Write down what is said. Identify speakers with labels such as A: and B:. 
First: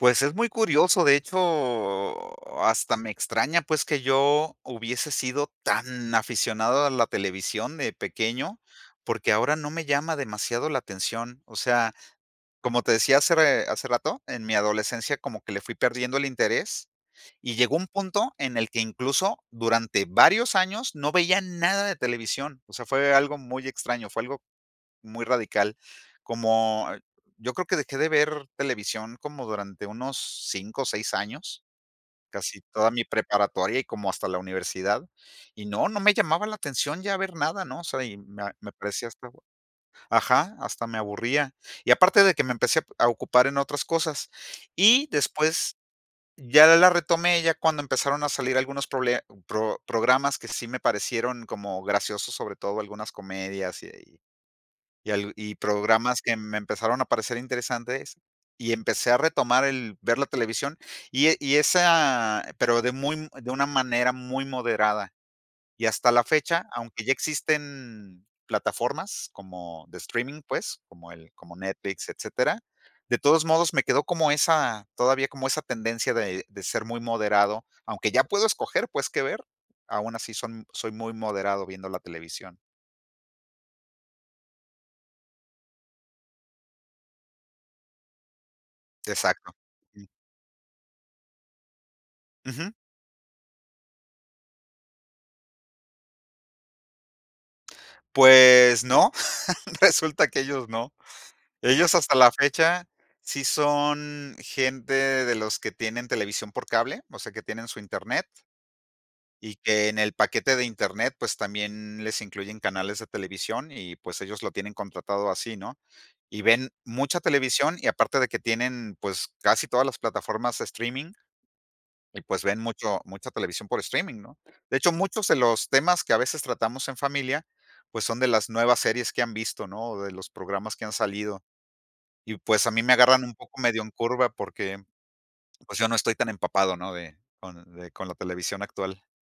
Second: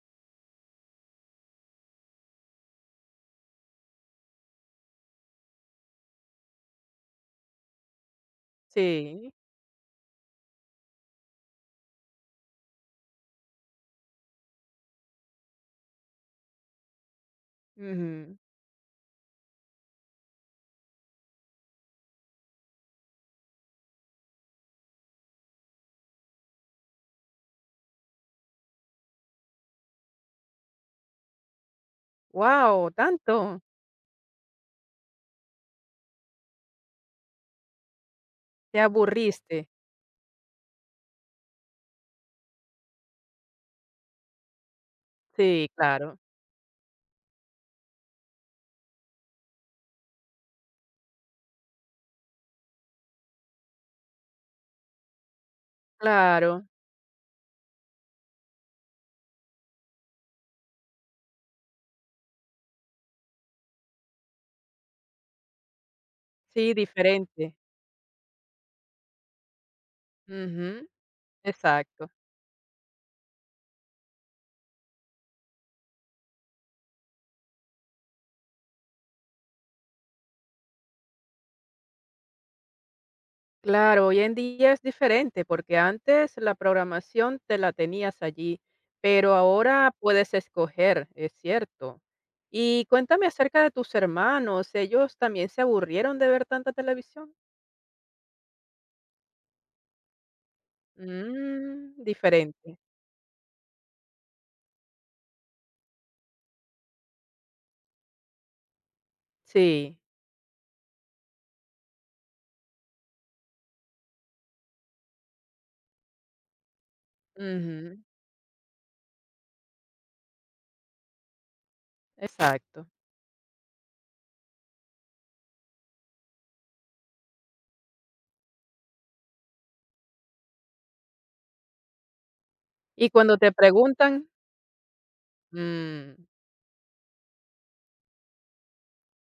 A: Pues es muy curioso, de hecho, hasta me extraña, pues, que yo hubiese sido tan aficionado a la televisión de pequeño, porque
B: Sí.
A: ahora no me llama demasiado la atención. O sea, como te decía hacer, eh, hace rato, en mi adolescencia como que le fui perdiendo el interés y llegó un punto
B: Ujú.
A: en el que incluso durante varios años no veía nada de televisión. O sea, fue algo muy extraño, fue algo muy radical, como yo creo que dejé de ver televisión como durante unos 5 o 6 años, casi toda
B: Wao,
A: mi
B: ¿tanto?
A: preparatoria y como hasta la universidad, y no, no me llamaba la atención ya ver nada, ¿no? O sea, y me me
B: Te
A: parecía hasta
B: aburriste.
A: Ajá, hasta me aburría. Y aparte de que me empecé a ocupar en otras cosas. Y
B: Sí,
A: después
B: claro.
A: ya la retomé, ya cuando empezaron a salir algunos prole pro programas que sí me parecieron como graciosos, sobre todo algunas comedias y y al y programas que me
B: Claro.
A: empezaron a parecer interesantes, y empecé a retomar el ver la televisión y e y esa, pero de muy, de una manera muy moderada. Y hasta la fecha,
B: Sí,
A: aunque ya
B: diferente.
A: existen plataformas como de streaming, pues,
B: Ujú,
A: como el como
B: exacto.
A: Netflix, etcétera, de todos modos, me quedó como esa, todavía como esa tendencia de de ser muy moderado. Aunque ya puedo escoger, pues, qué ver, aun así son soy muy moderado viendo la televisión.
B: Claro, hoy en día es diferente, porque antes la programación te la tenías allí, pero
A: Exacto.
B: ahora puedes escoger, es cierto.
A: Ujú.
B: Y cuéntame acerca de tus hermanos, ¿ellos también se aburrieron de ver tanta televisión?
A: Pues no, resulta que ellos no.
B: Mm,
A: Ellos, hasta la
B: diferente.
A: fecha, sí son gente de los que tienen televisión por cable, o sea, que tienen su Internet y que
B: Sí.
A: en el paquete de Internet, pues, también les incluyen canales de televisión y, pues, ellos lo tienen contratado así, ¿no? Y ven mucha televisión y
B: Ujú.
A: aparte de que tienen, pues, casi todas las plataformas streaming. Y, pues, ven
B: Exacto.
A: mucho mucha televisión por streaming, ¿no? De hecho, muchos de los temas que a veces tratamos en familia, pues, son de las nuevas series que han visto, ¿no? O de los programas que han salido. Y, pues, a mí me
B: ¿Y
A: agarran un
B: cuando te
A: poco medio en
B: preguntan?
A: curva, porque, pues, yo no estoy
B: Mm.
A: tan empapado, ¿no? De con de con la televisión actual.